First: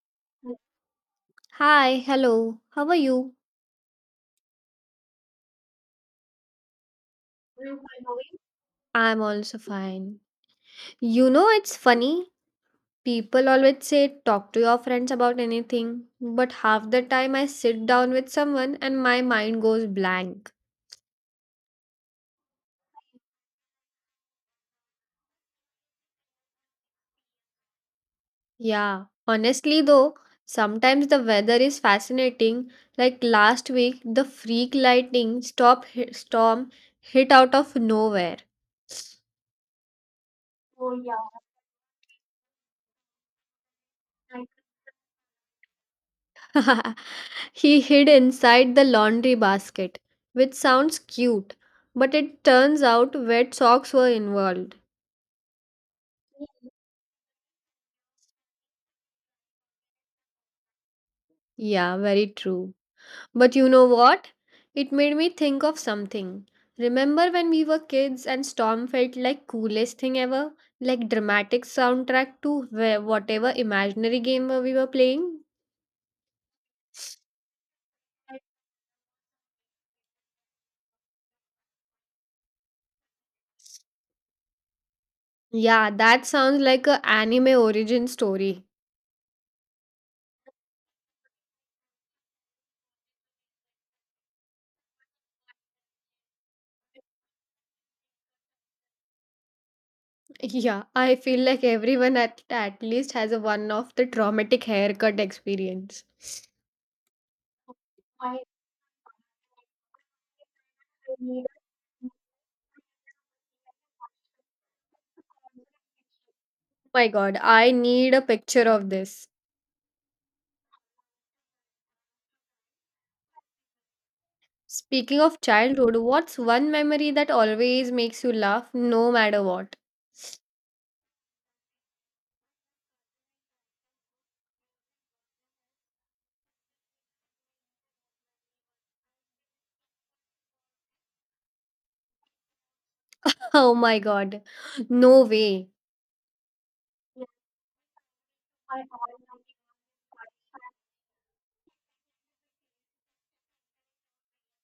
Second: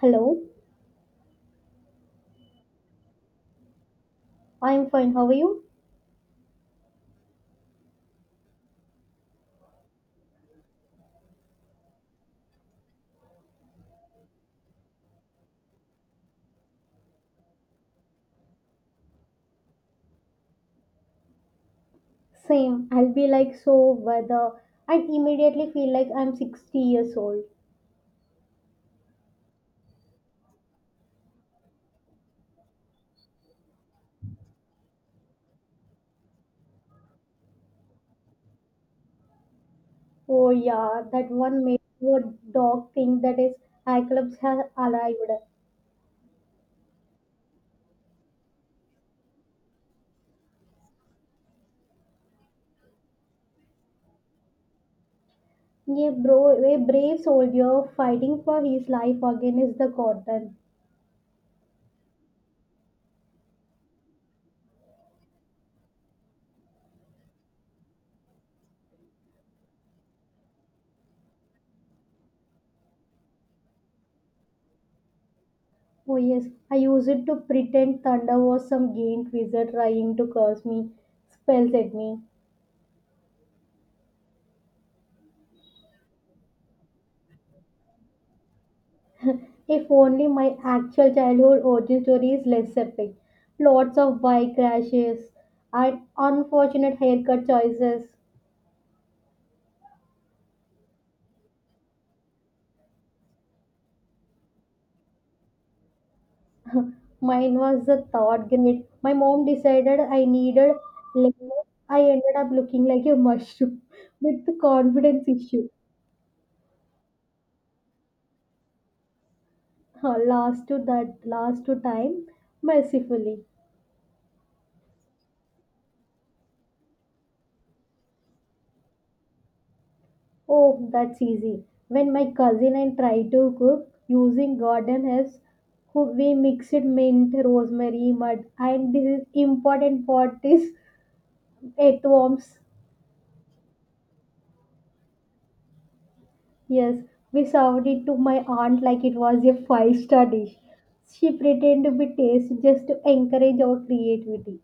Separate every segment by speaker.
Speaker 1: Hello,
Speaker 2: Hi, hello. How are you?
Speaker 1: I'm fine. How are you?
Speaker 2: I'm fine, how are you? I'm also fine. You know, it's funny. People always say talk to your friends about anything, but half the time I sit down with someone and my mind goes blank.
Speaker 1: Same. I'll be like so whether and immediately feel like I'm 60 years old.
Speaker 2: Yeah, honestly, though, sometimes the weather is fascinating. Like last week, the freak lightning stop hit, storm hit out of nowhere.
Speaker 1: Oh
Speaker 2: Oh
Speaker 1: yeah,
Speaker 2: yeah,
Speaker 1: that one made your dog think that his Cyclops has arrived.
Speaker 2: I He hid inside the laundry basket, which sounds cute, but it turns out wet socks were involved.
Speaker 1: Yeah, bro, a brave soldier fighting for his life against the cotton.
Speaker 2: Yeah, very true. But you know what? It made me think of something. Remember when we were kids and storm felt like coolest thing ever? Like dramatic soundtrack to whatever imaginary game we were playing?
Speaker 1: Oh yes, I used it to pretend thunder was some gained wizard trying to curse me, spells at me.
Speaker 2: Yeah, that sounds like a anime origin story.
Speaker 1: If only my actual childhood origin story is less epic. Lots of bike crashes and unfortunate haircut choices.
Speaker 2: Yeah, I feel like everyone at least has a one of the traumatic haircut experience.
Speaker 1: Mine was the
Speaker 2: I
Speaker 1: third grade. My mom decided I needed
Speaker 2: need
Speaker 1: lemon. I ended up looking like a mushroom with the confidence issue.
Speaker 2: Oh my God, I need a picture of this.
Speaker 1: Last to that, last to time, mercifully.
Speaker 2: Speaking of childhood, what's one memory that always makes you laugh no matter what?
Speaker 1: Oh, that's easy. When my cousin and try to cook using garden herbs, we mixed mint, rosemary, mud, and this is important part is earthworms.
Speaker 2: Oh my God, no way.
Speaker 1: Yes, we served it to my aunt like it was a five-star dish. She pretended to be taste just to encourage our creativity.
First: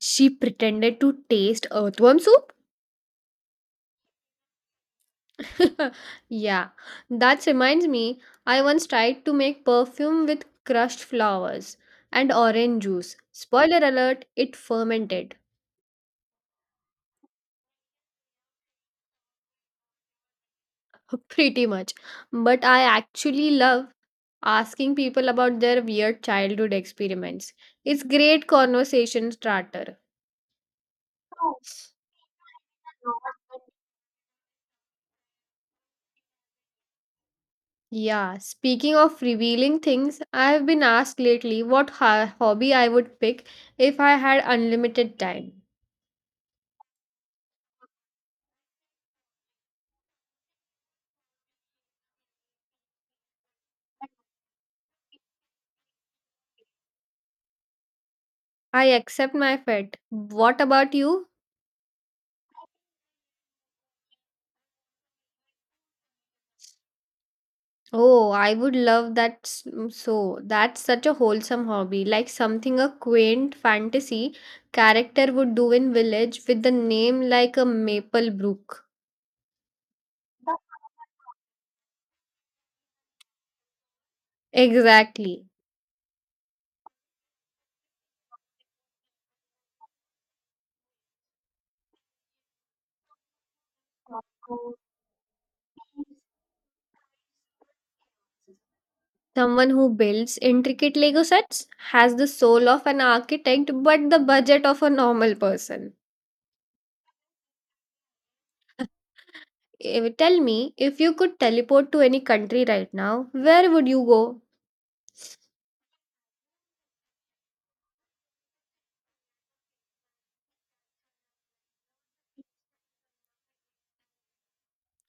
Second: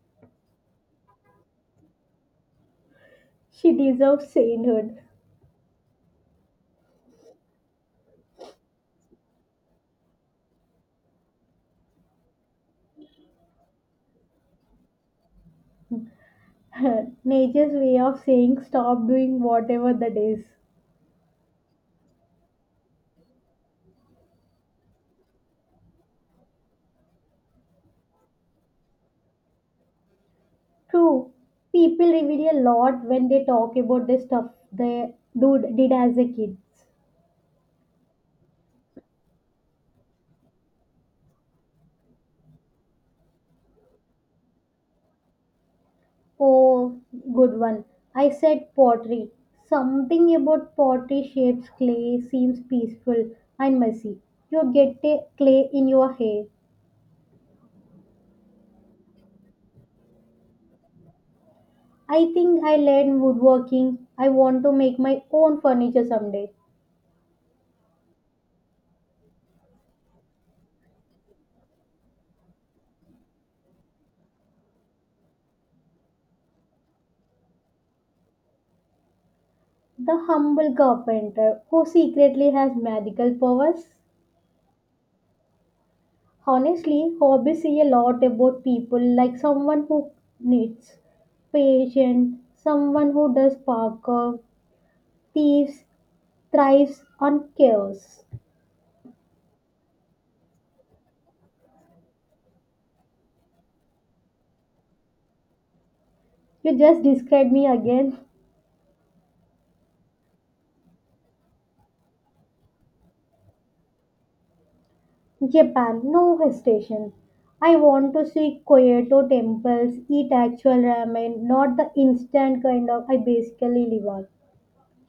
Speaker 2: She pretended to taste earthworm soup?
Speaker 1: She deserves sainthood.
Speaker 2: Yeah, that reminds me, I once tried to make perfume with crushed flowers and orange juice. Spoiler alert, it fermented.
Speaker 1: Nature's way of saying stop doing whatever that is.
Speaker 2: Pretty much. But I actually love asking people about their weird childhood experiments. It's great conversation starter.
Speaker 1: True,
Speaker 2: Oh.
Speaker 1: people reveal a lot when they talk about the stuff they do did as a kid.
Speaker 2: Yeah, speaking of revealing things, I have been asked lately what hobby I would pick if I had unlimited time.
Speaker 1: Oh, good one. I said pottery. Something about pottery shapes clay seems peaceful and messy. You get a clay in your hair.
Speaker 2: I accept my fate. What about you?
Speaker 1: I think I learned woodworking. I want to make my own furniture someday.
Speaker 2: Oh, I would love that so. That's such a wholesome hobby, like something a quaint fantasy character would do in village with the name like a maple brook.
Speaker 1: The humble carpenter who secretly has magical powers.
Speaker 2: Exactly.
Speaker 1: Honestly, hobbies say a lot about people, like someone who knits, patient, someone who does parkour, thieves, thrives on chaos.
Speaker 2: Someone who builds intricate Lego sets has the soul of an architect but the budget of a normal person.
Speaker 1: You just described me again.
Speaker 2: Tell me, if you could teleport to any country right now, where would you go?
Speaker 1: Japan, no hesitation. I want to see Kyoto temples, eat actual ramen, not the instant kind of I basically live on.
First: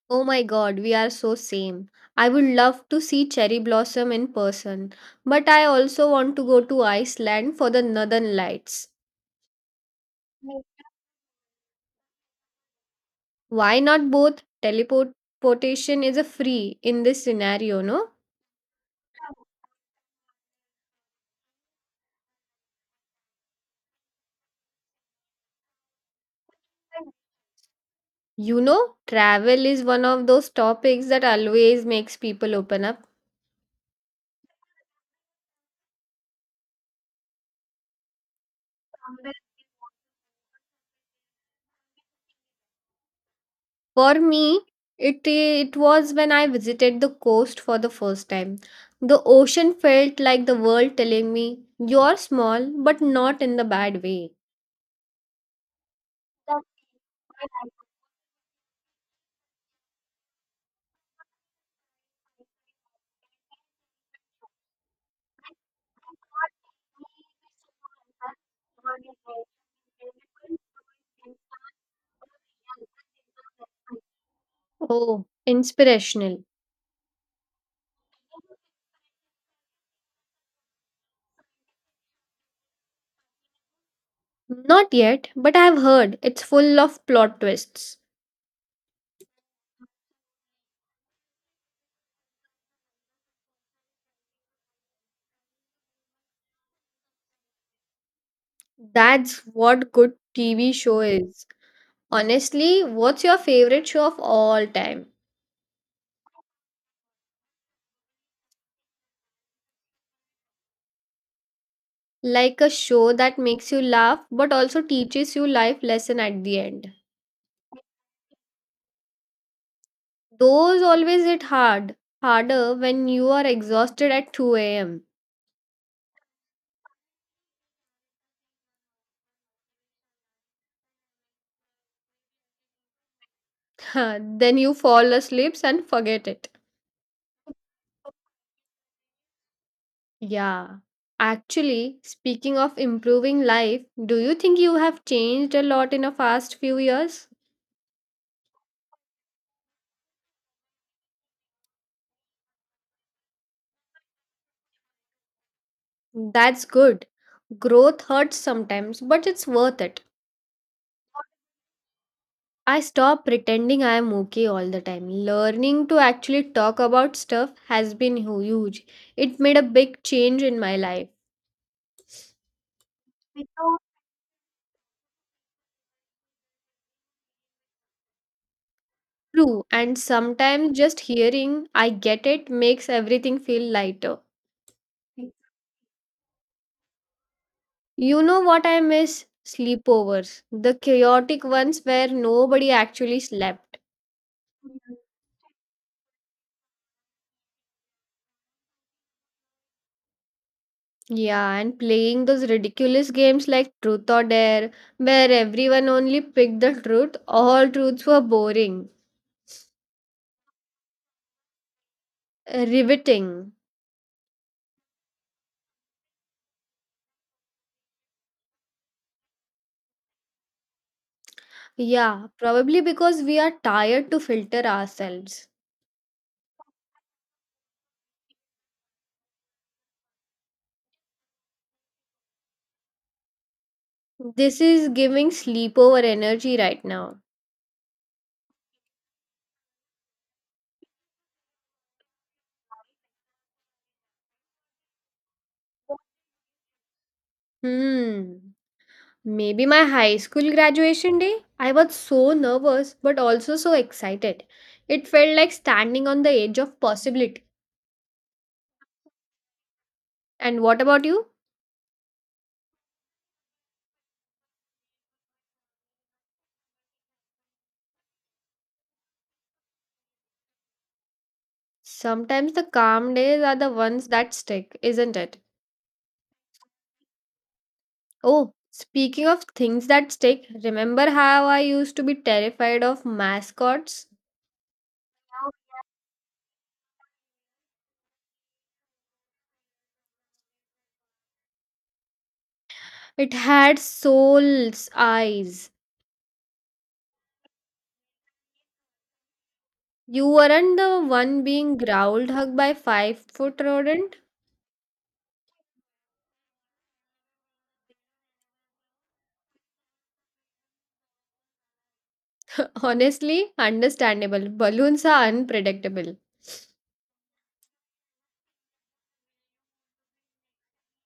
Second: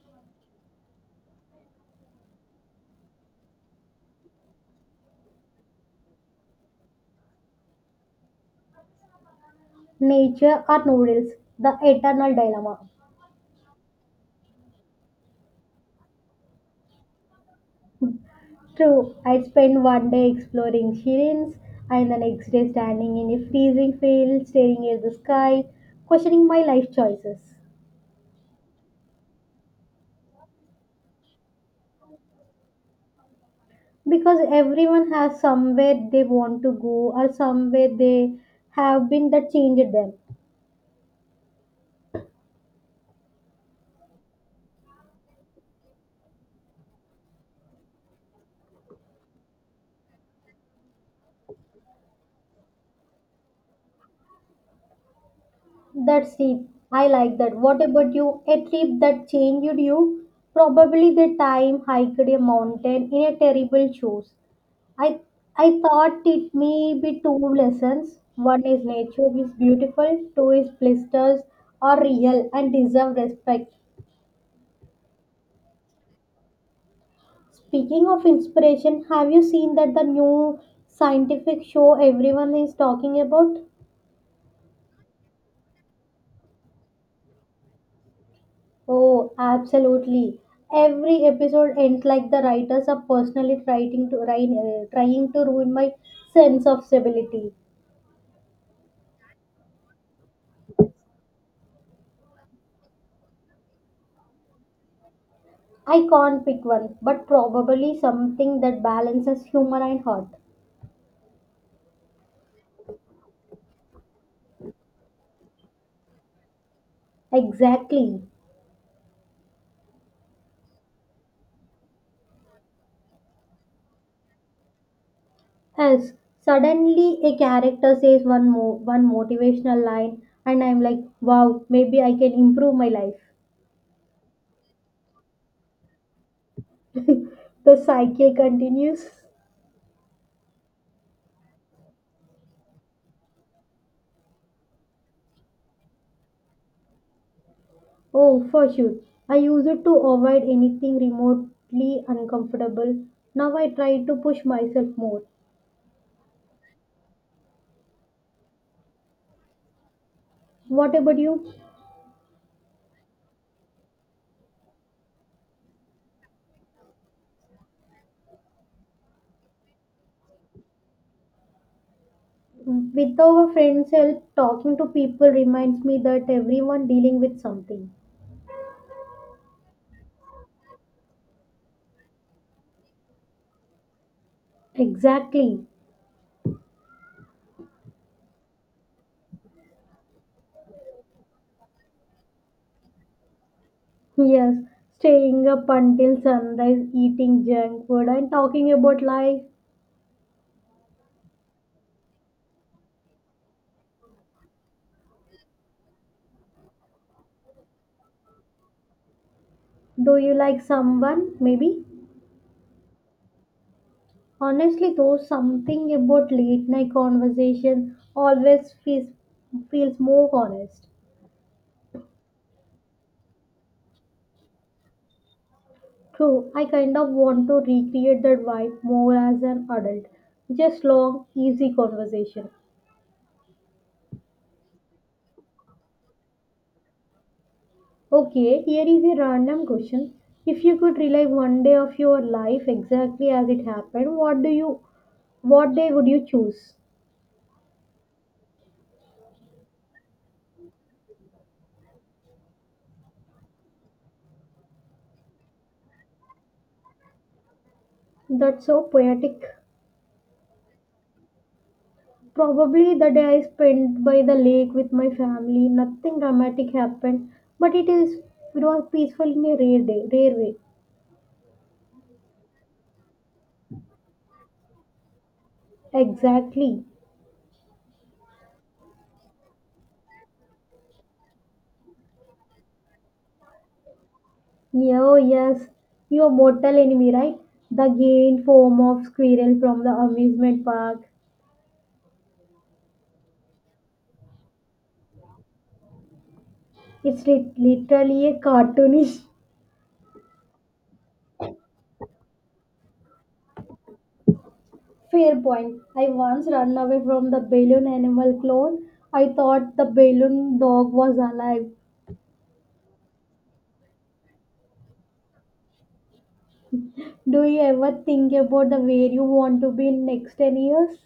Speaker 2: Oh my God, we are so same. I would love to see cherry blossom in person, but I also want to go to Iceland for the Northern Lights.
Speaker 1: Nature
Speaker 2: Right.
Speaker 1: or noodles, the eternal dilemma.
Speaker 2: Why not both? Teleportation is a free in this scenario, no?
Speaker 1: True, I spent one day exploring Shirin's and the next day standing in a freezing field, staring at the sky, questioning my life choices.
Speaker 2: You know, travel is one of those topics that always makes people open up.
Speaker 1: Because everyone has somewhere they want to go or somewhere they have been that changed them.
Speaker 2: For me, it was when I visited the coast for the first time. The ocean felt like the world telling me, "You're small, but not in the bad way."
Speaker 1: That's deep. I like that. What about you? A trip that changed you? Probably the time hiked a mountain in a terrible shoes I I thought it may be two lessons. One is nature is beautiful, two is blisters are real and deserve respect.
Speaker 2: Oh, inspirational.
Speaker 1: Speaking of inspiration, have you seen that the new scientific show everyone is talking about?
Speaker 2: Not yet, but I've heard it's full of plot twists.
Speaker 1: Oh, absolutely. Every episode ends like the writers are personally trying to ruin my sense of stability.
Speaker 2: That's what good TV show is. Honestly, what's your favorite show of all time?
Speaker 1: I can't pick one, but probably something that balances humor and heart.
Speaker 2: Like a show that makes you laugh but also teaches you life lesson at the end.
Speaker 1: Exactly.
Speaker 2: Those always hit hard, harder when you are exhausted at 2 a.m.
Speaker 1: Yes. Suddenly a character says one motivational line and I'm like, wow, maybe I can improve my life.
Speaker 2: Then you fall asleep and forget it.
Speaker 1: The cycle continues.
Speaker 2: Yeah. Actually, speaking of improving life, do you think you have changed a lot in a fast few years?
Speaker 1: Oh, for sure. I used to avoid anything remotely uncomfortable. Now I try to push myself more.
Speaker 2: That's good. Growth hurts sometimes, but it's worth it.
Speaker 1: What about you?
Speaker 2: I stop pretending I am okay all the time. Learning to actually talk about stuff has been huge. It made a big change in my life.
Speaker 1: With our
Speaker 2: Because-
Speaker 1: friends' help, talking to people reminds me that everyone dealing with something.
Speaker 2: True, and sometimes just hearing I get it makes everything feel lighter.
Speaker 1: Exactly.
Speaker 2: You know what I miss? Sleepovers. The chaotic ones where nobody actually slept.
Speaker 1: Yes, staying up until sunrise, eating junk food, and talking about life.
Speaker 2: Yeah, and playing those ridiculous games like Truth or Dare, where everyone only picked the truth, all truths were boring.
Speaker 1: Do you like someone? Maybe.
Speaker 2: Riveting.
Speaker 1: Honestly, though, something about late night conversation always feels more honest.
Speaker 2: Yeah, probably because we are tired to filter ourselves.
Speaker 1: True, I kind of want to recreate that vibe more as an adult. Just long, easy conversation.
Speaker 2: This is giving sleepover energy right now.
Speaker 1: Okay, here is a random question. If you could relive one day of your life exactly as it happened, what day would you choose?
Speaker 2: Hmm. Maybe my high school graduation day? I was so nervous but also so excited. It felt like standing on the edge of possibility.
Speaker 1: That's so poetic.
Speaker 2: And what about you?
Speaker 1: Probably the day I spent by the lake with my family, nothing dramatic happened, but it was peaceful in a rare way.
Speaker 2: Sometimes the calm days are the ones that stick, isn't it?
Speaker 1: Exactly.
Speaker 2: Oh, speaking of things that stick, remember how I used to be terrified of mascots?
Speaker 1: Oh yes, your mortal enemy, right? The gained form of squirrel from the amusement park.
Speaker 2: It had soul's eyes.
Speaker 1: It's literally a cartoonish.
Speaker 2: You weren't the one being growled hugged by 5-foot rodent.
Speaker 1: Fair point. I once ran away from the balloon animal clone. I thought the balloon dog was alive.
Speaker 2: Honestly, understandable. Balloons are unpredictable.
Speaker 1: Do you ever think about the where you want to be in next 10 years?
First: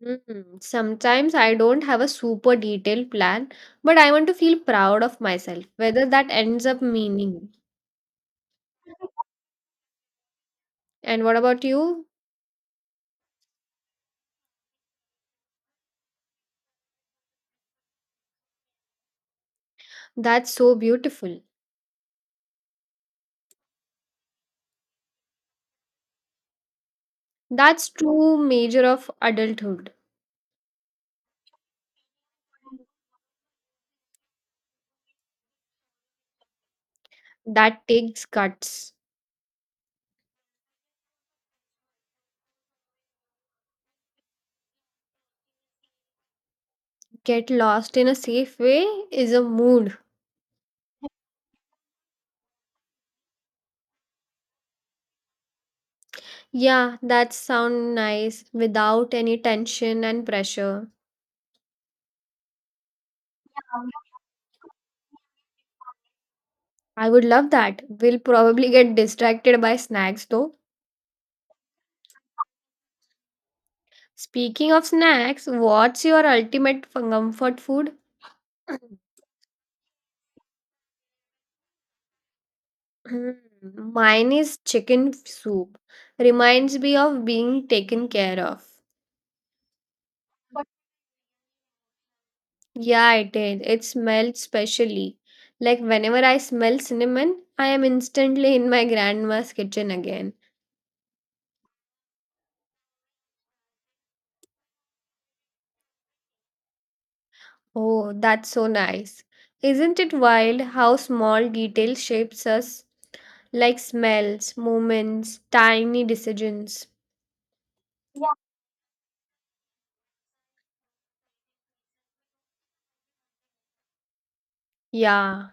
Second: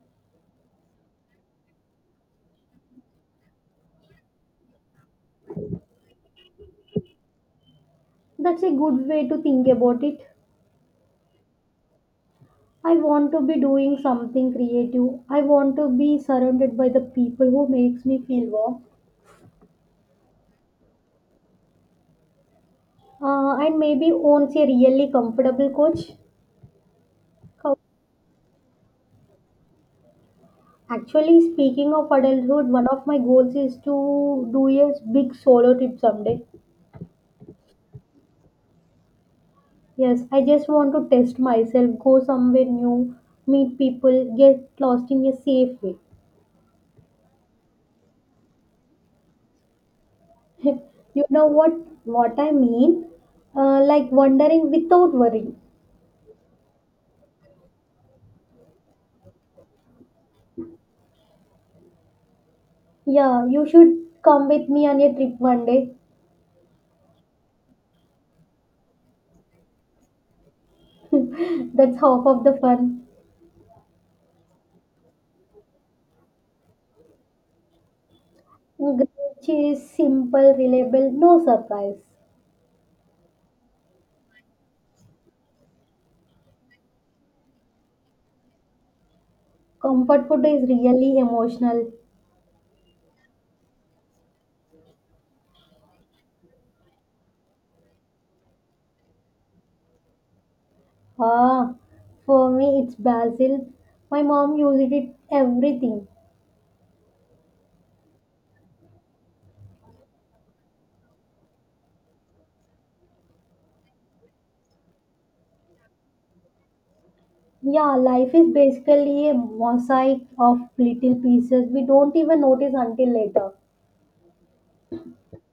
Speaker 2: Sometimes I don't have a super detailed plan, but I want to feel proud of myself, whether that ends up meaning.
Speaker 1: That's a good way to think about it.
Speaker 2: And what about you?
Speaker 1: I want to be doing something creative. I want to be surrounded by the people who makes me feel warm.
Speaker 2: That's so beautiful.
Speaker 1: And maybe owns a really comfortable coach. Co-
Speaker 2: That's true measure of adulthood.
Speaker 1: Actually, speaking of adulthood, one of my goals is to do a big solo trip someday.
Speaker 2: That takes guts.
Speaker 1: Yes, I just want to test myself, go somewhere new, meet people, get lost in a safe way.
Speaker 2: Get lost in a safe way is a mood.
Speaker 1: You know what I mean? Like wandering without worry.
Speaker 2: Yeah, that sound nice without any tension and pressure.
Speaker 1: Yeah, you should come with me on a trip one day.
Speaker 2: I would love that. We'll probably get distracted by snacks though.
Speaker 1: That's half of the fun.
Speaker 2: Speaking of snacks, what's your ultimate comfort food?
Speaker 1: Which is simple, reliable, no surprise.
Speaker 2: Mine is chicken soup. Reminds me of being taken care of.
Speaker 1: Comfort food is really emotional.
Speaker 2: Yeah, it is. It smells specially. Like whenever I smell cinnamon, I am instantly in my grandma's kitchen again.
Speaker 1: Ah, for me it's basil. My mom uses it everything.
Speaker 2: Oh, that's so nice. Isn't it wild how small detail shapes us, like smells, movements, tiny decisions?
Speaker 1: Yeah,
Speaker 2: Yeah.
Speaker 1: life is basically a mosaic of little pieces we don't even notice until later.
Speaker 2: Yeah,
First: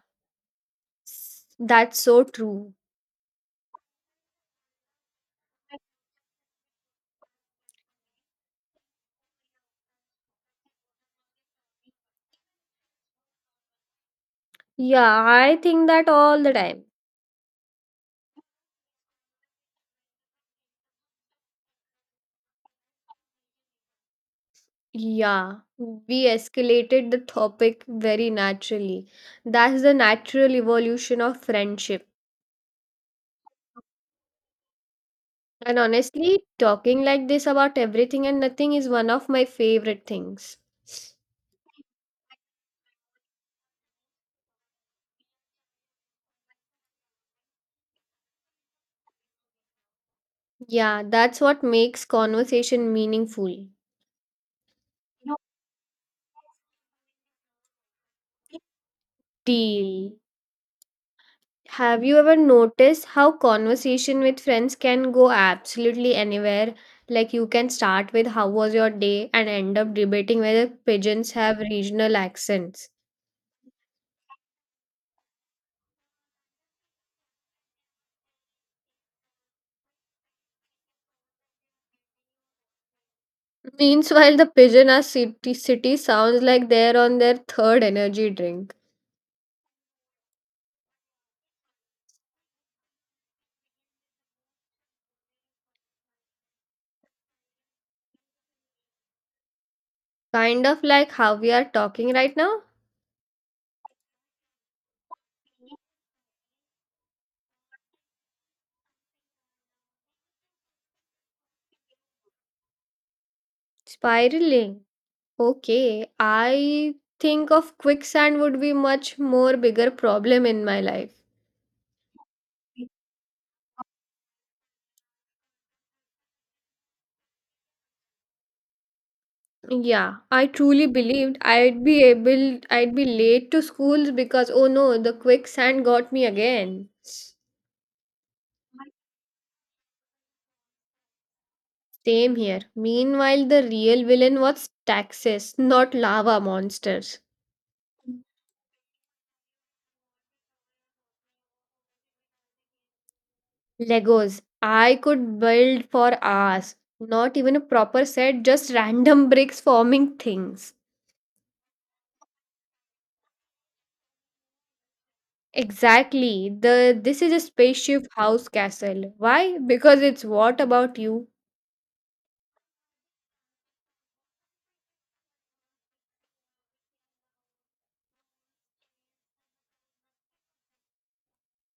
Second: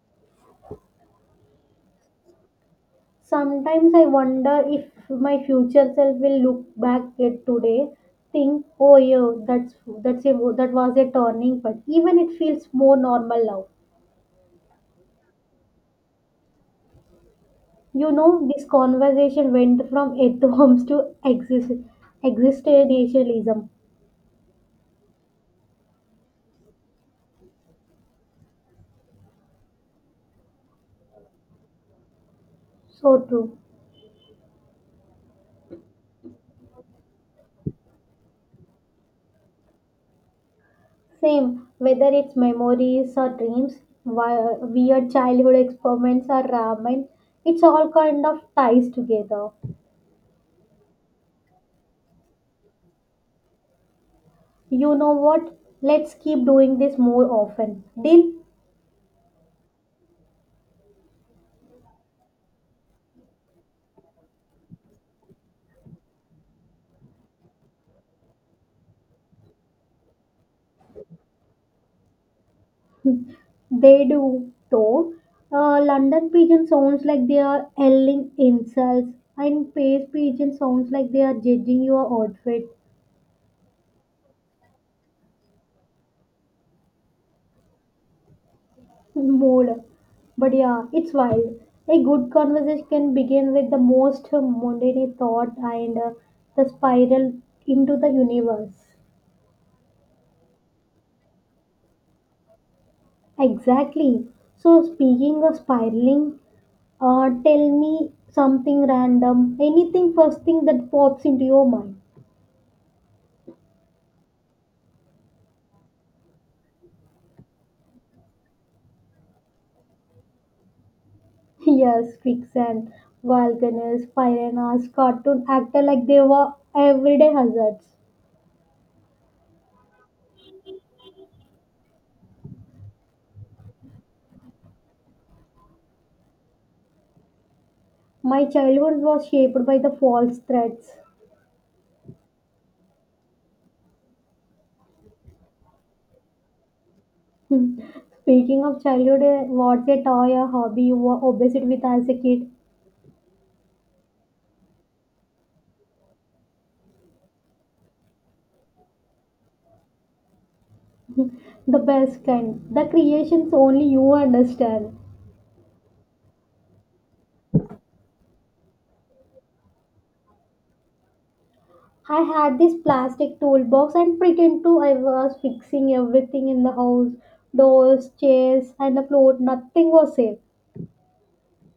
Speaker 2: that's so true.
Speaker 1: Sometimes I wonder if my future self will look back at today, think, "Oh yeah, that was a turning point." Even it feels more normal now.
Speaker 2: Yeah, I think that all the time.
Speaker 1: You know, this conversation went from atoms to existentialism.
Speaker 2: Yeah, we escalated the topic very naturally. That's the natural evolution of friendship.
Speaker 1: So true.
Speaker 2: And honestly, talking like this about everything and nothing is one of my favorite things.
Speaker 1: Same, whether it's memories or dreams, weird childhood experiments or ramen, it's all kind of ties together.
Speaker 2: Yeah, that's what makes conversation meaningful.
Speaker 1: You know
Speaker 2: No.
Speaker 1: what? Let's keep doing this more often. Did
Speaker 2: Deal. Have you ever noticed how conversation with friends can go absolutely anywhere? Like you can start with how was your day and end up debating whether pigeons have regional accents.
Speaker 1: they do though? London pigeon sounds like they are yelling insults, and Paris pigeon sounds like they are judging your outfit
Speaker 2: Meanwhile, the pigeon are city sounds like they're on their third energy drink.
Speaker 1: more. But yeah, it's wild. A good conversation can begin with the most mundane thought and the spiral into the universe.
Speaker 2: Kind of like how we are talking right now.
Speaker 1: Exactly. So, speaking of spiraling, tell me something random. Anything first thing that pops into your mind.
Speaker 2: Spiraling. Okay, I think of quicksand would be much more bigger problem in my life.
Speaker 1: Yes, quicksand, volcanoes, piranhas, cartoon actor like they were everyday hazards.
Speaker 2: Yeah, I truly believed I'd be late to schools because oh no, the quicksand got me again.
Speaker 1: My childhood was shaped by the false threats.
Speaker 2: Same here. Meanwhile, the real villain was taxes, not lava monsters.
Speaker 1: Speaking of childhood, what's a toy or hobby you were obsessed with as a kid?
Speaker 2: Legos. I could build for hours. Not even a proper set, just random bricks forming things.
Speaker 1: The best kind. The creations only you understand.
Speaker 2: Exactly. The This is a spaceship house castle. Why? Because it's what about you?
Speaker 1: I had this plastic toolbox and pretend to I was fixing everything in the house doors, chairs, and the floor. Nothing was safe.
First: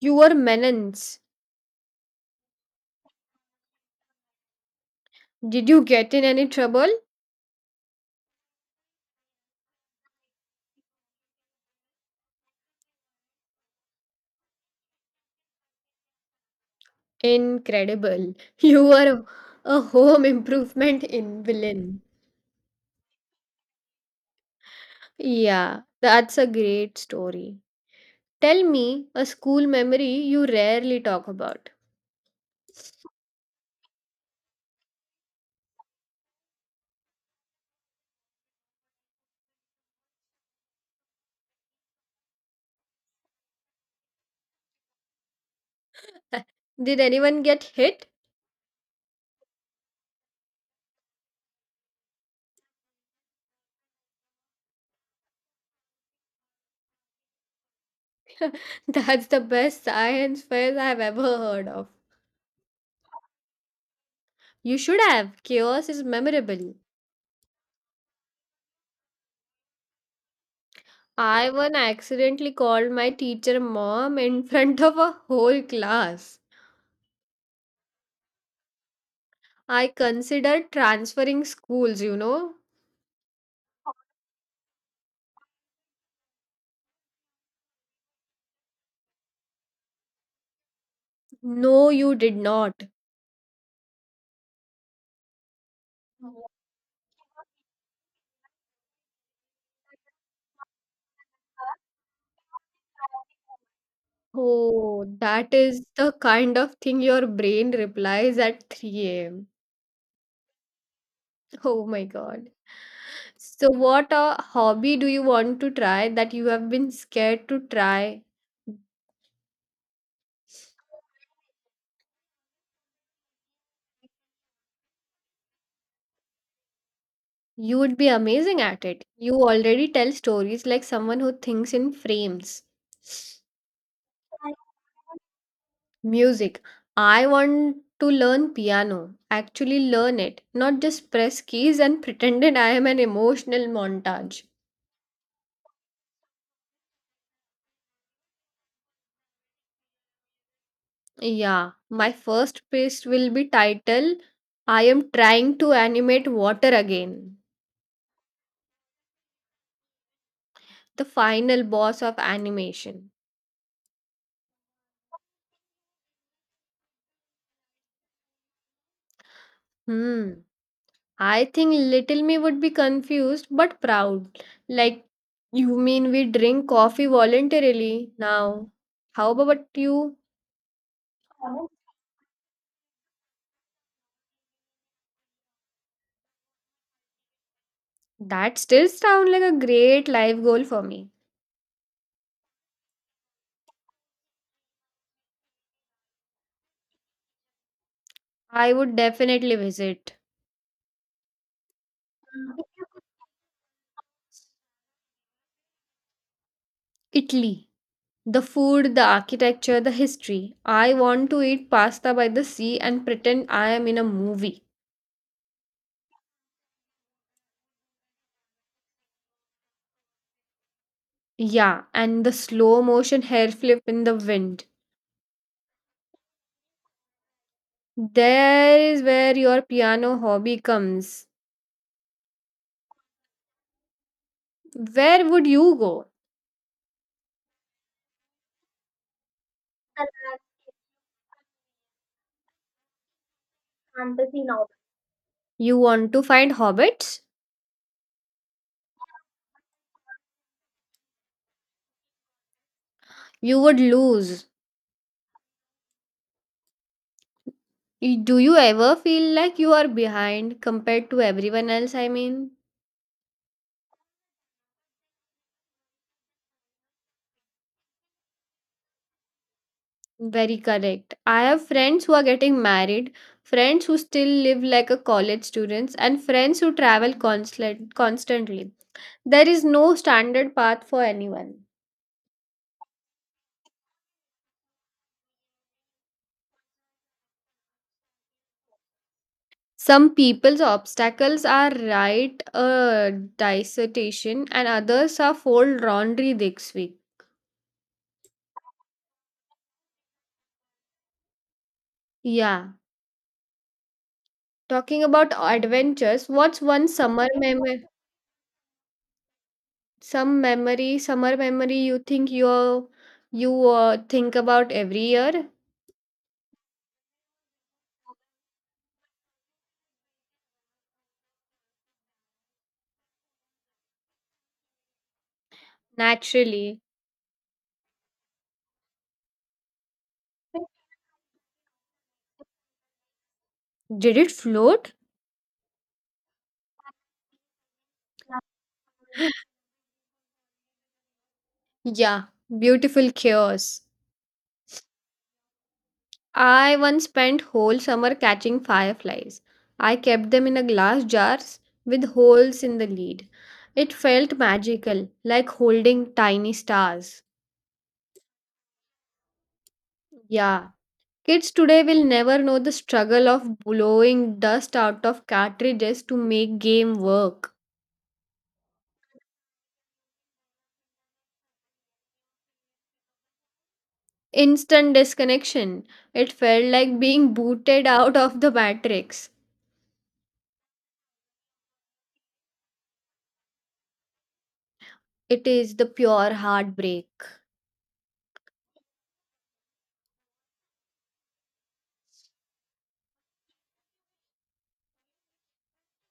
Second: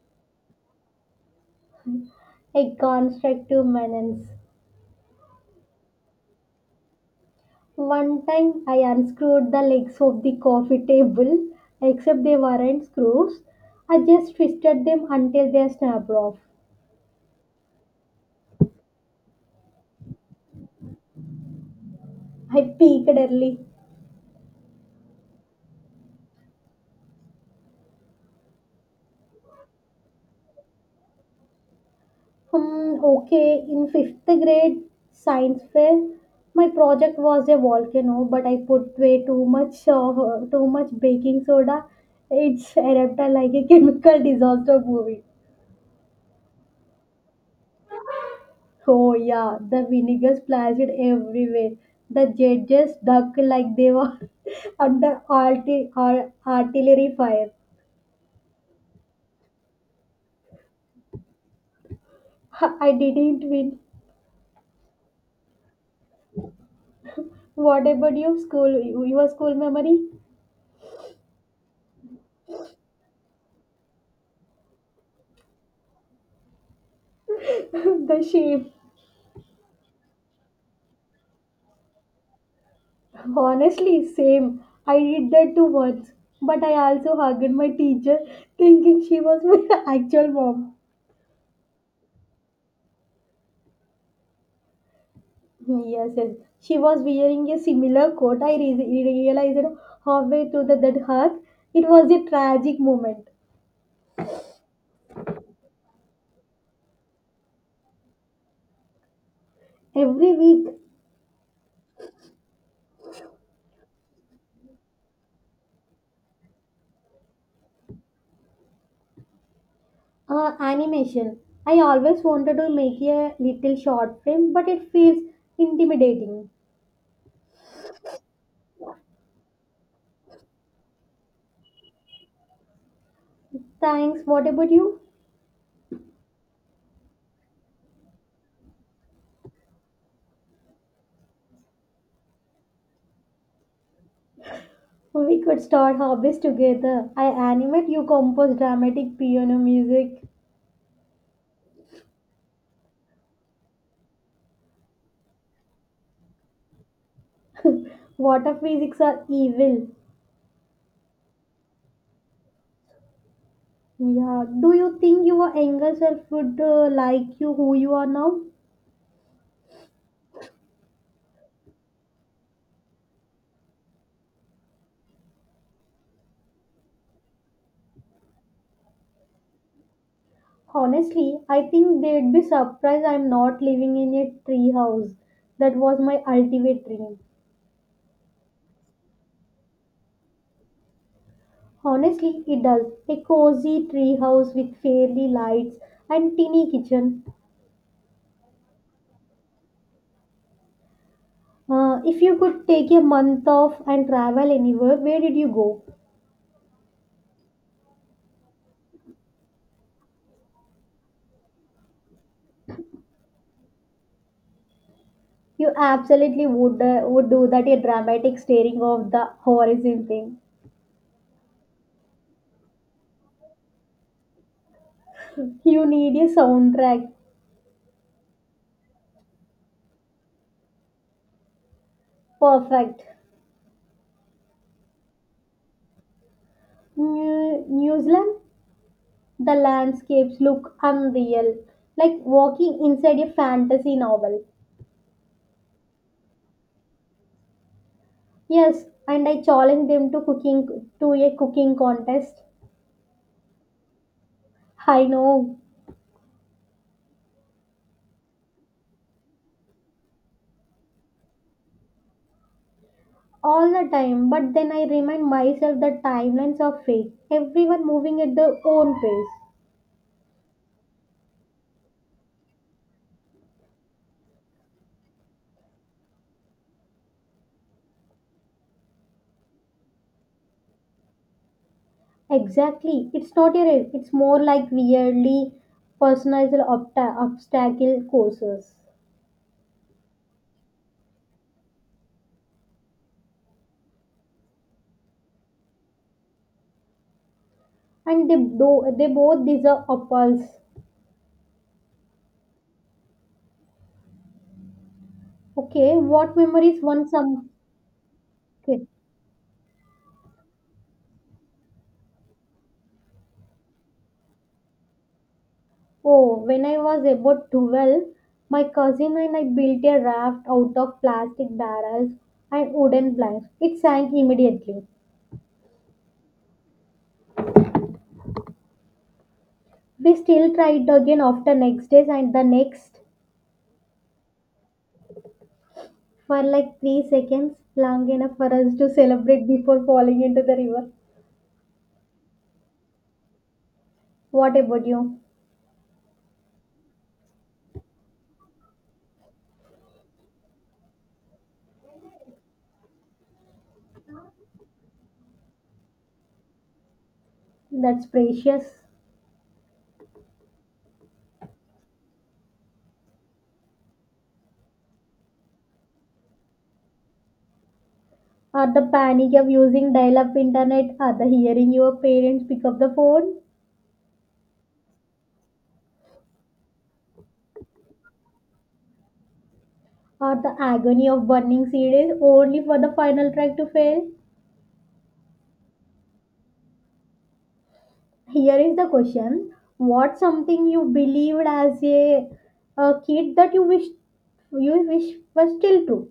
Speaker 2: You were menace.
Speaker 1: A constructive menace.
Speaker 2: Did you get in any trouble?
Speaker 1: One time I unscrewed the legs of the coffee table, except they weren't screws. I just twisted them until they snapped off.
Speaker 2: Incredible. You were a home improvement in villain.
Speaker 1: I peeked early.
Speaker 2: Yeah, that's a great story. Tell me a school memory you rarely talk about.
Speaker 1: Hmm, okay, in fifth grade science fair, my project was a volcano, but I put way too much baking soda. It's erupted like a chemical disaster movie.
Speaker 2: Did anyone get hit?
Speaker 1: Oh yeah, the vinegar splashed everywhere. The judges ducked like they were under artillery fire.
Speaker 2: That's the best science fair I've ever heard of.
Speaker 1: I didn't win.
Speaker 2: You should have. Chaos is memorable.
Speaker 1: What about your school? Your school memory?
Speaker 2: I one accidentally called my teacher mom in front of a whole class.
Speaker 1: The shame.
Speaker 2: I considered transferring schools.
Speaker 1: Honestly, same. I did that too once, but I also hugged my teacher thinking she was my actual mom.
Speaker 2: No, you did not.
Speaker 1: Yes, yes. She was wearing a similar coat. I realized halfway through the that hug. It was a tragic moment.
Speaker 2: Oh, that is the kind of thing your brain replies at 3 a.m.
Speaker 1: Every week,
Speaker 2: Oh my God. So, what a hobby do you want to try that you have been scared to try?
Speaker 1: animation. I always wanted to make a little short film, but it feels intimidating.
Speaker 2: You would be amazing at it. You already tell stories like someone who thinks in frames.
Speaker 1: Thanks. What about you?
Speaker 2: Music. I want to learn piano. Actually, learn it, not just press keys and pretended I am an emotional montage.
Speaker 1: So we could start hobbies together. I animate, you compose dramatic piano music.
Speaker 2: Yeah, my first piece will be titled I am trying to animate water again.
Speaker 1: Water physics are evil.
Speaker 2: The final boss of animation.
Speaker 1: Yeah. Do you think your younger self would like you who you are now?
Speaker 2: Hmm. I think little me would be confused but proud. Like, you mean we drink coffee voluntarily now? How about you?
Speaker 1: Honestly, I think they'd be surprised I'm not living in a tree house. That was my ultimate dream.
Speaker 2: That still sounds like a great life goal for me.
Speaker 1: Honestly, it does. A cozy tree house with fairy lights and teeny kitchen.
Speaker 2: I would definitely visit.
Speaker 1: If you
Speaker 2: Mm.
Speaker 1: could take a month off and travel anywhere, where did you go?
Speaker 2: Italy. The food, the architecture, the history. I want to eat pasta by the sea and pretend I am in a movie.
Speaker 1: You absolutely would do that a dramatic staring of the horizon thing.
Speaker 2: Yeah, and the slow motion hair flip in the wind.
Speaker 1: You need a soundtrack.
Speaker 2: There is where your piano hobby comes.
Speaker 1: Perfect.
Speaker 2: Where would you go?
Speaker 1: New Zealand, the landscapes look unreal, like walking inside a fantasy novel.
Speaker 2: No. You want to find hobbits?
Speaker 1: Yes, and I challenge them to a cooking contest.
Speaker 2: You would lose.
Speaker 1: I know.
Speaker 2: Do you ever feel like you are behind compared to everyone else? I mean,
Speaker 1: All the time, but then I remind myself that timelines are fake. Everyone moving at their own pace.
Speaker 2: very correct. I have friends who are getting married, friends who still live like a college students, and friends who travel constantly. There is no standard path for anyone.
Speaker 1: Exactly. It's not a race. It's more like weirdly personalized obstacle courses.
Speaker 2: Some people's obstacles are write a dissertation and others are fold laundry this week.
Speaker 1: And they both deserve apples.
Speaker 2: Yeah. Talking about
Speaker 1: Okay,
Speaker 2: adventures,
Speaker 1: what
Speaker 2: what's
Speaker 1: memories
Speaker 2: one
Speaker 1: one
Speaker 2: summer
Speaker 1: some
Speaker 2: memory
Speaker 1: okay.
Speaker 2: you think you you think about every year?
Speaker 1: Oh, when I was about 12, my cousin and I built a raft out of plastic barrels and wooden planks. It sank immediately.
Speaker 2: Naturally.
Speaker 1: We still tried again after next days and the next
Speaker 2: Did it float?
Speaker 1: for like 3 seconds, long enough for us to celebrate before falling into the river.
Speaker 2: Yeah, beautiful chaos.
Speaker 1: What about you?
Speaker 2: I once spent whole summer catching fireflies. I kept them in a glass jars with holes in the lid. It felt magical, like holding tiny stars.
Speaker 1: That's precious.
Speaker 2: Yeah. Kids today will never know the struggle of blowing dust out of cartridges to make game work.
Speaker 1: Or the panic of using dial up internet, or the hearing your parents pick up the phone,
Speaker 2: Instant disconnection. It felt like being booted out of the matrix.
Speaker 1: or the agony of burning CDs only for the final track to fail.
Speaker 2: It is the pure heartbreak.
Speaker 1: Here is the question. What something you believed as a kid that you wish was still true?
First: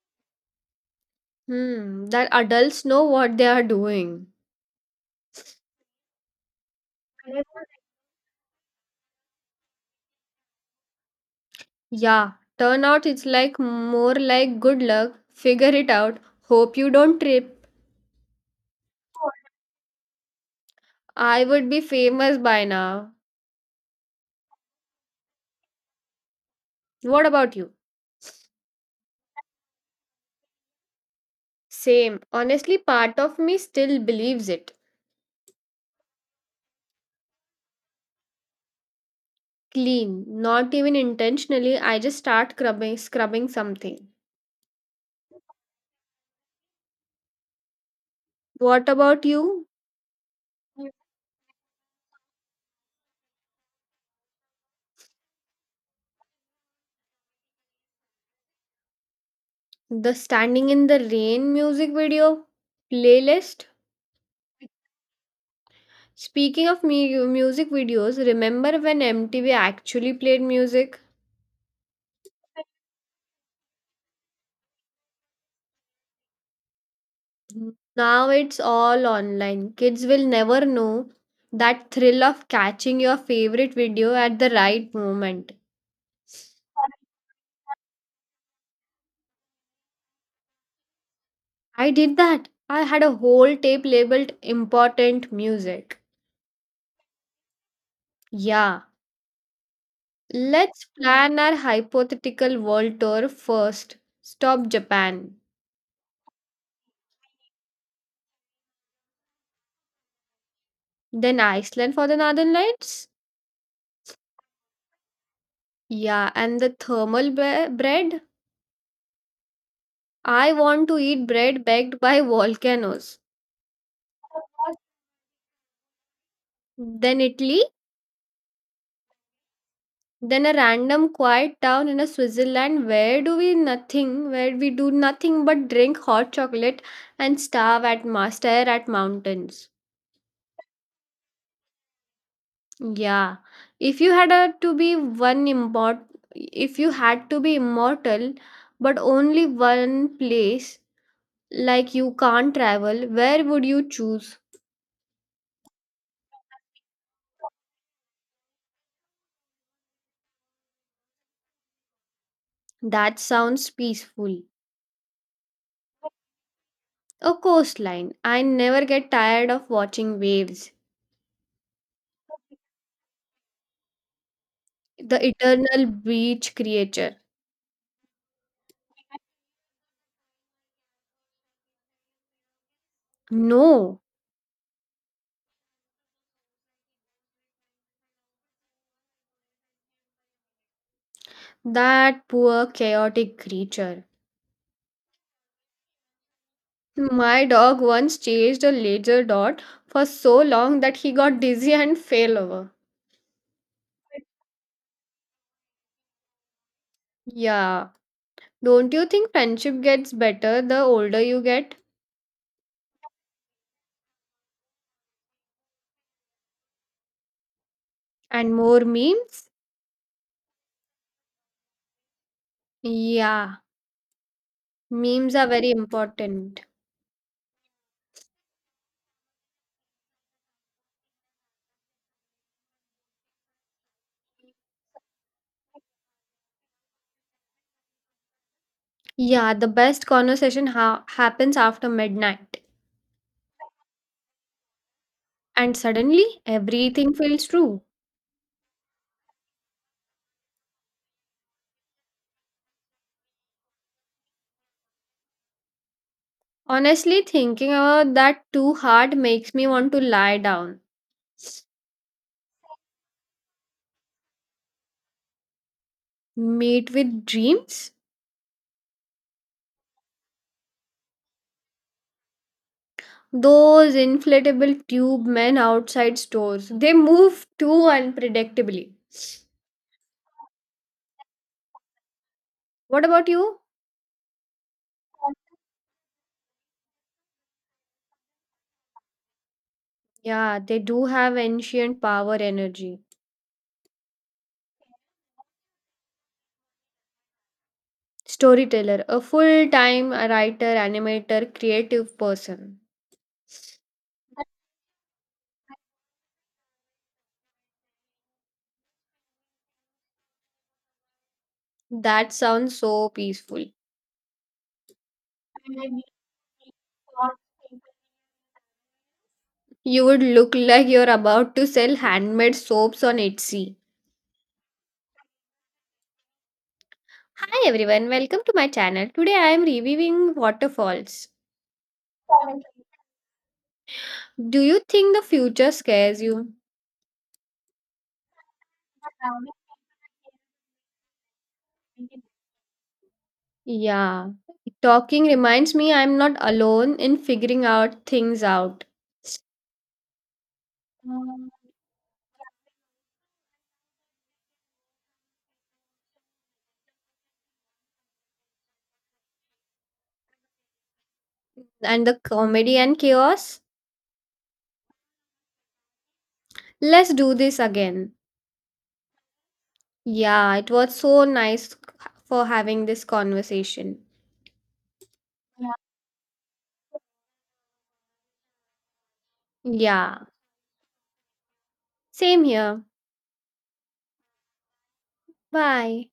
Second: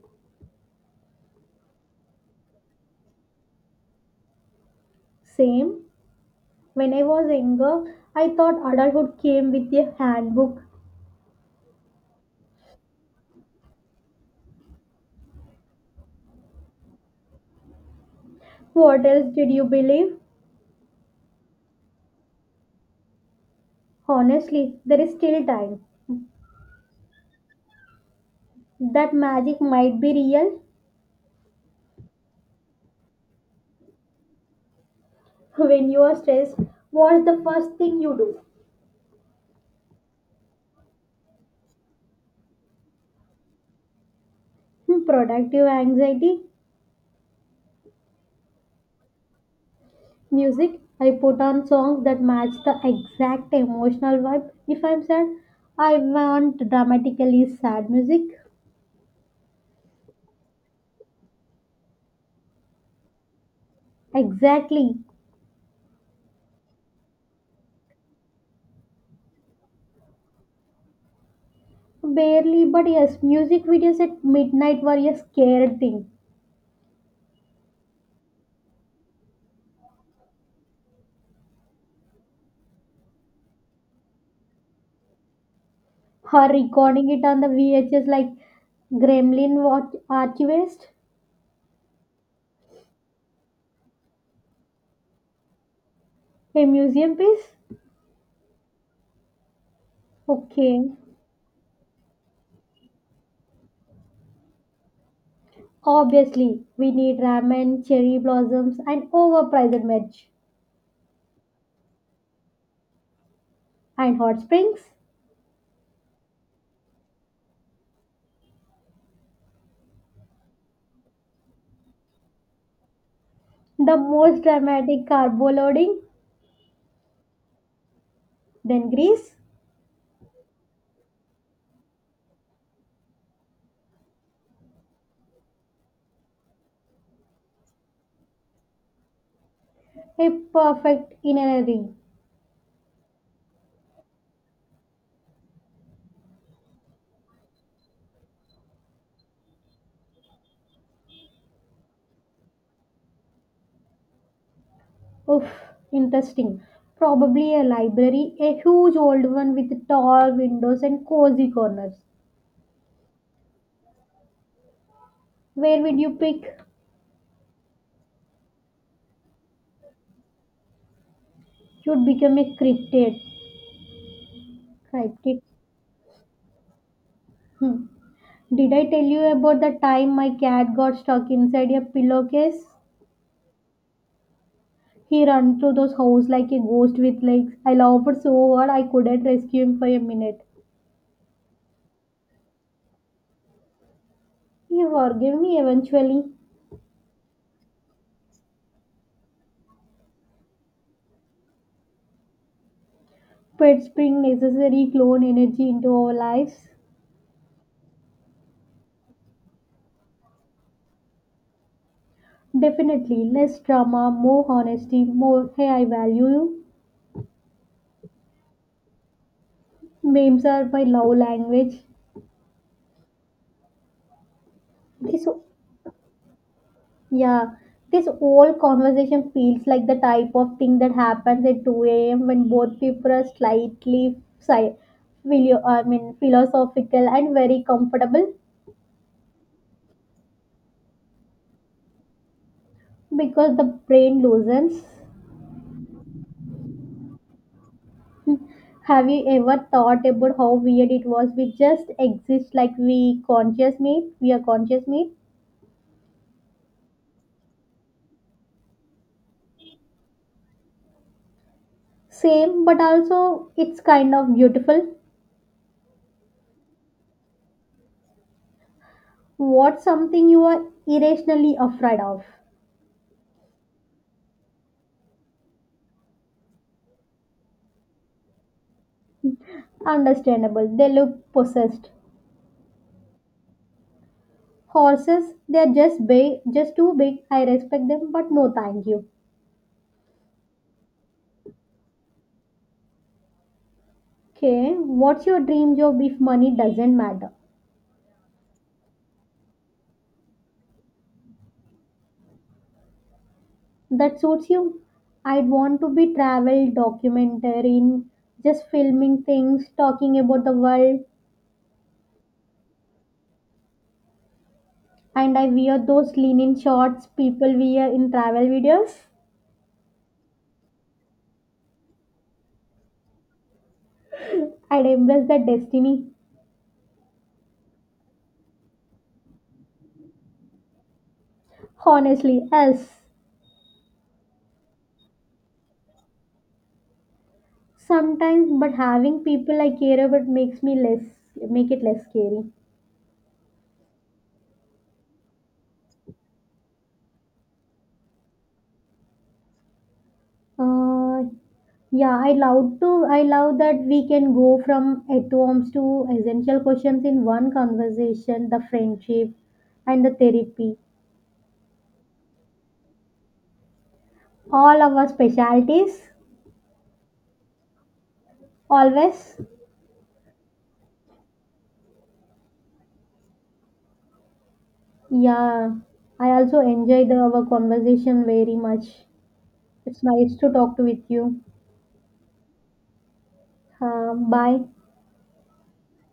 Speaker 2: Hmm, that adults know what they are doing.
Speaker 1: Same. When I was younger, I thought adulthood came with a handbook.
Speaker 2: Yeah, turnout is like more like good luck, figure it out, hope you don't trip.
Speaker 1: What else did you believe?
Speaker 2: I would be famous by now.
Speaker 1: Honestly, there is still time.
Speaker 2: What about you?
Speaker 1: That magic might be real.
Speaker 2: Same. Honestly, part of me still believes it.
Speaker 1: When you are stressed, what's the first thing you do?
Speaker 2: Clean, not even intentionally, I just start scrubbing something.
Speaker 1: Hmm, productive anxiety.
Speaker 2: What about you?
Speaker 1: Music. I put on songs that match the exact emotional vibe. If I'm sad, I want dramatically sad music.
Speaker 2: The standing in the rain music video playlist?
Speaker 1: Exactly.
Speaker 2: Speaking of music videos, remember when MTV actually played music?
Speaker 1: Barely, but yes, music videos at midnight were a scared thing.
Speaker 2: Now it's all online. Kids will never know that thrill of catching your favorite video at the right moment.
Speaker 1: Her recording it on the VHS like gremlin watch archivist.
Speaker 2: I did that. I had a whole tape labeled important music.
Speaker 1: A museum piece.
Speaker 2: Yeah, let's
Speaker 1: Okay.
Speaker 2: plan our hypothetical world tour first. Stop Japan,
Speaker 1: Obviously, we need ramen, cherry blossoms, and overpriced merch.
Speaker 2: then Iceland for the Northern Lights.
Speaker 1: And hot springs?
Speaker 2: Yeah, and the thermal bread. I want to eat bread baked by volcanoes.
Speaker 1: The most dramatic carbo loading.
Speaker 2: Then Italy.
Speaker 1: Then Greece?
Speaker 2: Then a random quiet town in a Switzerland where we do nothing but drink hot chocolate and starve at stare at mountains.
Speaker 1: A perfect itinerary.
Speaker 2: Yeah. If you had a, to be one immort If you had to be immortal but only one place like you can't travel, where would you choose?
Speaker 1: Oof, interesting. Probably a library, a huge old one with tall windows and cozy corners.
Speaker 2: That sounds peaceful.
Speaker 1: Where would you pick?
Speaker 2: A coastline. I never get tired of watching waves.
Speaker 1: You'd become a cryptid.
Speaker 2: The
Speaker 1: Cryptid?
Speaker 2: eternal beach creature.
Speaker 1: Hmm. Did I tell you about the time my cat got stuck inside a pillowcase?
Speaker 2: No.
Speaker 1: He ran through those house like a ghost with legs. I loved so hard I couldn't rescue him for a minute.
Speaker 2: That poor chaotic creature.
Speaker 1: He forgave me eventually.
Speaker 2: My dog once chased a laser dot for so long that he got dizzy and fell over.
Speaker 1: Pets bring necessary clone energy into our lives.
Speaker 2: Yeah. Don't you think friendship gets better the older you get?
Speaker 1: Definitely less drama, more honesty, more hey I value you.
Speaker 2: And more memes?
Speaker 1: Memes are my love language.
Speaker 2: Yeah.
Speaker 1: This
Speaker 2: Memes are very important.
Speaker 1: Yeah. This whole conversation feels like the type of thing that happens at 2 a.m. when both people are slightly I mean, philosophical and very comfortable.
Speaker 2: Yeah, the best conversation happens after midnight.
Speaker 1: Because the brain loosens.
Speaker 2: And suddenly, everything feels true.
Speaker 1: Have you ever thought about how weird it was? We just exist like we conscious me. We are conscious me.
Speaker 2: Honestly, thinking about that too hard makes me want to lie down.
Speaker 1: Same, but also it's kind of beautiful.
Speaker 2: Mate with dreams?
Speaker 1: What's something you are irrationally afraid of?
Speaker 2: Those inflatable tube men outside stores. They move too unpredictably.
Speaker 1: Understandable. They look possessed.
Speaker 2: What about you?
Speaker 1: Horses, they're just big, just too big. I respect them, but no, thank you.
Speaker 2: Yeah, they do have ancient power energy.
Speaker 1: Okay, what's your dream job if money doesn't matter?
Speaker 2: Storyteller, a full time writer, animator, creative person.
Speaker 1: That suits you. I'd want to be travel documentarian, just filming things, talking about the world,
Speaker 2: That sounds so peaceful.
Speaker 1: and I wear those linen shorts people wear in travel videos.
Speaker 2: You would look like you're about to sell handmade soaps on Etsy.
Speaker 1: I'd embrace that destiny.
Speaker 2: Hi everyone, welcome to my channel. Today I am reviewing waterfalls.
Speaker 1: Honestly, yes.
Speaker 2: Do you think the future scares you?
Speaker 1: Sometimes, but having people I care about makes me less, make it less scary.
Speaker 2: Yeah. Talking reminds me I'm not alone in figuring out things out.
Speaker 1: Uh, Yeah, I love to. I love that we can go from atoms to essential questions in one conversation. The friendship and the therapy,
Speaker 2: And the comedy and chaos.
Speaker 1: all our specialties.
Speaker 2: Let's do this again.
Speaker 1: Always,
Speaker 2: Yeah, it was so nice for having this conversation.
Speaker 1: yeah. I also enjoy our conversation very much. It's
Speaker 2: Yeah.
Speaker 1: nice to talk to with you.
Speaker 2: Same here.
Speaker 1: Bye.
Speaker 2: Bye.